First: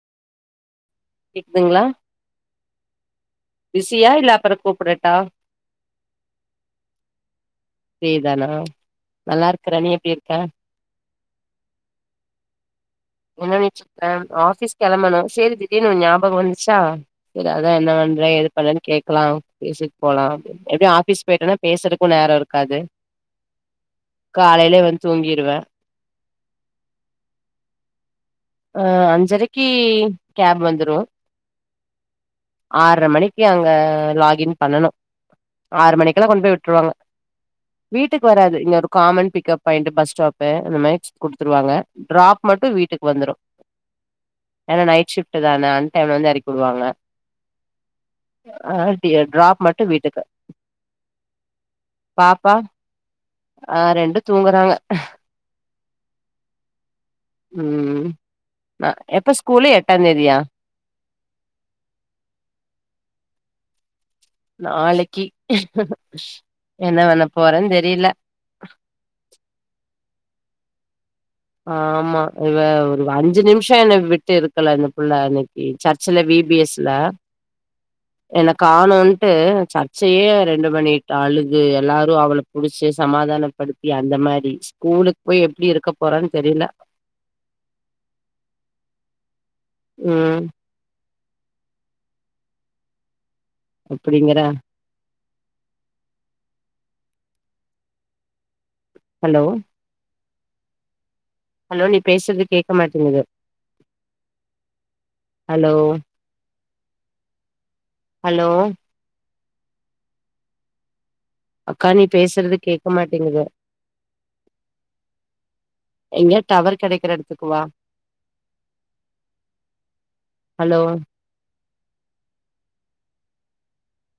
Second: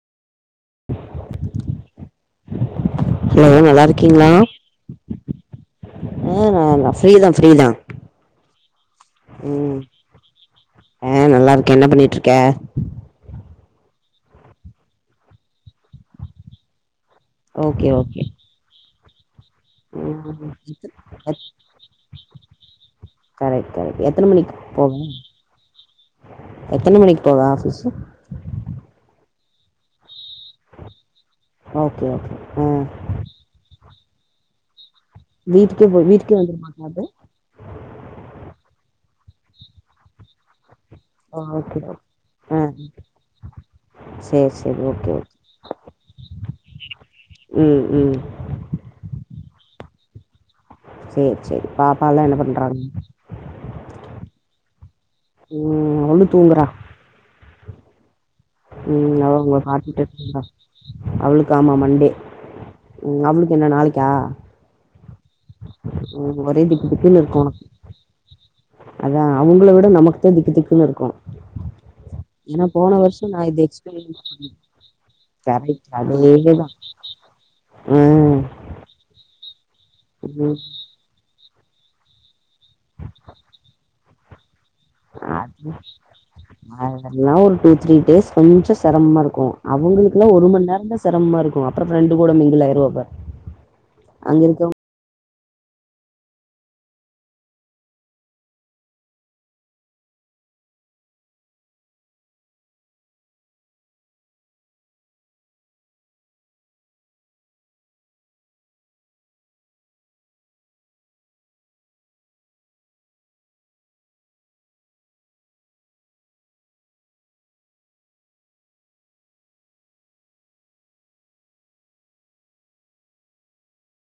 [inaudible] கேக்குதுங்ளா ஹலோ நல்லா பிஸியா இருக்கீங்களா இல்ல அப்பற கூப்புடட்டா ஆ நா ஃப்ரீ தா ஃப்ரீ தா ஃப்ரீதானே நல்லா இருக்கிற ம் நீ எப்டி இருக்க ஆ நல்லா இருக்கே என்ன பண்ணிட்ருக்க எனப் பண்ணிட்ருக்க ஆஃபிஸ் கெளம்பணு சேரி திடீர்ணு ஓ ஞாபக வந்துச்சா சேரி அதா ஓகே என்ன ஓகே பண்ற ஏது பண்றன்னு கேக்கலா பேசிட்டு போலா ம் எப்டியு ஆபீஸ் போயிட்டனா பேசுறதுக்கு நேர இருக்காது கரெக்ட் கரெக்ட் எத்தன மணிக்கு காலைல போவ வந்து தூங்கிருவே எத்தன மணிக்கு போவ ஆஃபீஸு ஆ அஞ்சரைக்கு கேப் வந்துரு ஒகே ஒகே ஆற்ர மணிக்கு அங்க லாகின் பண்ணணு வீட்டுக்கே ஆறு போ மணிக்கெல்லா வீட்டுக்கே கொண்டு போய் வந்துருமா விட்ருவாங்க கேபு வீட்டுக்கு வராது இங்க ஒரு common pickup point bus stop அந்தமாரி குடுத்துருவாங்க ஓகே டிராப் ஆ மட்டு வீட்டுக்கு வந்துரு சேரி சேரி ஏனா ஓகே நைட் ஓகே ஷிப்ட்டு தானே அன் டைம்ல வந்து எறக்கிவிடுவாங்க ம் ம் ஆ டியர் ட்ராப் மட்டு வீட்டுக்கு சேரி சேரி பாப்பாலா என்ன பாப்பா பண்றாங்க ஆ ரெண்டு தூங்குறாங்க ம் அவளு தூங்குறா ம் ம ம் எப்ப அவ உங்கள ஸ்கூலு பாத்துட்டு எட்டாந்தேதியா தூங்குறா அவளுக்கு ஆமா மண்டே ம் அவளுக்கு என்ன நாளைக்கா நாளைக்கி ம் ஒரே திக்கு என்ன திக்குன்னு பண்ண இருக்கு போறேன் தெரியல அதா அவுங்கள விட நமக்கு தா திக்கு திக்குன்னு இருக்கு ஆமா இவ ஏன்னா போன ஒரு வருஷோ நா அஞ்சு இது நிம்ஷ என்ன எக்ஸ்பீரியன்ஸ் விட்டு பண்ணே இருக்கல இந்த புள்ள அன்னைக்கு கரெக்ட் சர்ச்சுல வி பி அதேதா எஸ் ல ம் எனக் காணொன்ட்டு சர்ச்சையே ம் ரெண்டு பண்ணிட் டு அழுது எல்லாரு அவள புடிச்சு சமாதானப்படுத்தி அந்த மாரி ஸ்கூலுக்கு போய் எப்டி இருக்கப் தெரியல அதெல்லா ஒரு டூ த்ரீ டேஸ் கொஞ்ச செரமமா இருக்கு அவ்ங்களுக்குலா ம் ஒரு மண் நேரந்தா செரமமா இருக்கு அப்றோ ஃப்ரெண்டு கூட மிங்கிள் அயிருவா இவ அப்டிங்கிற ஹலோ ஹலோ நீ பேசுறது கேக்க மாட்டிங்குது ஹலோ ஹலோ அக்கா நீ பேசுறது கேக்க மாட்டிங்குது எங்கெய டவர் கெடைக்கிற எடத்துக்கு வா ஹலோ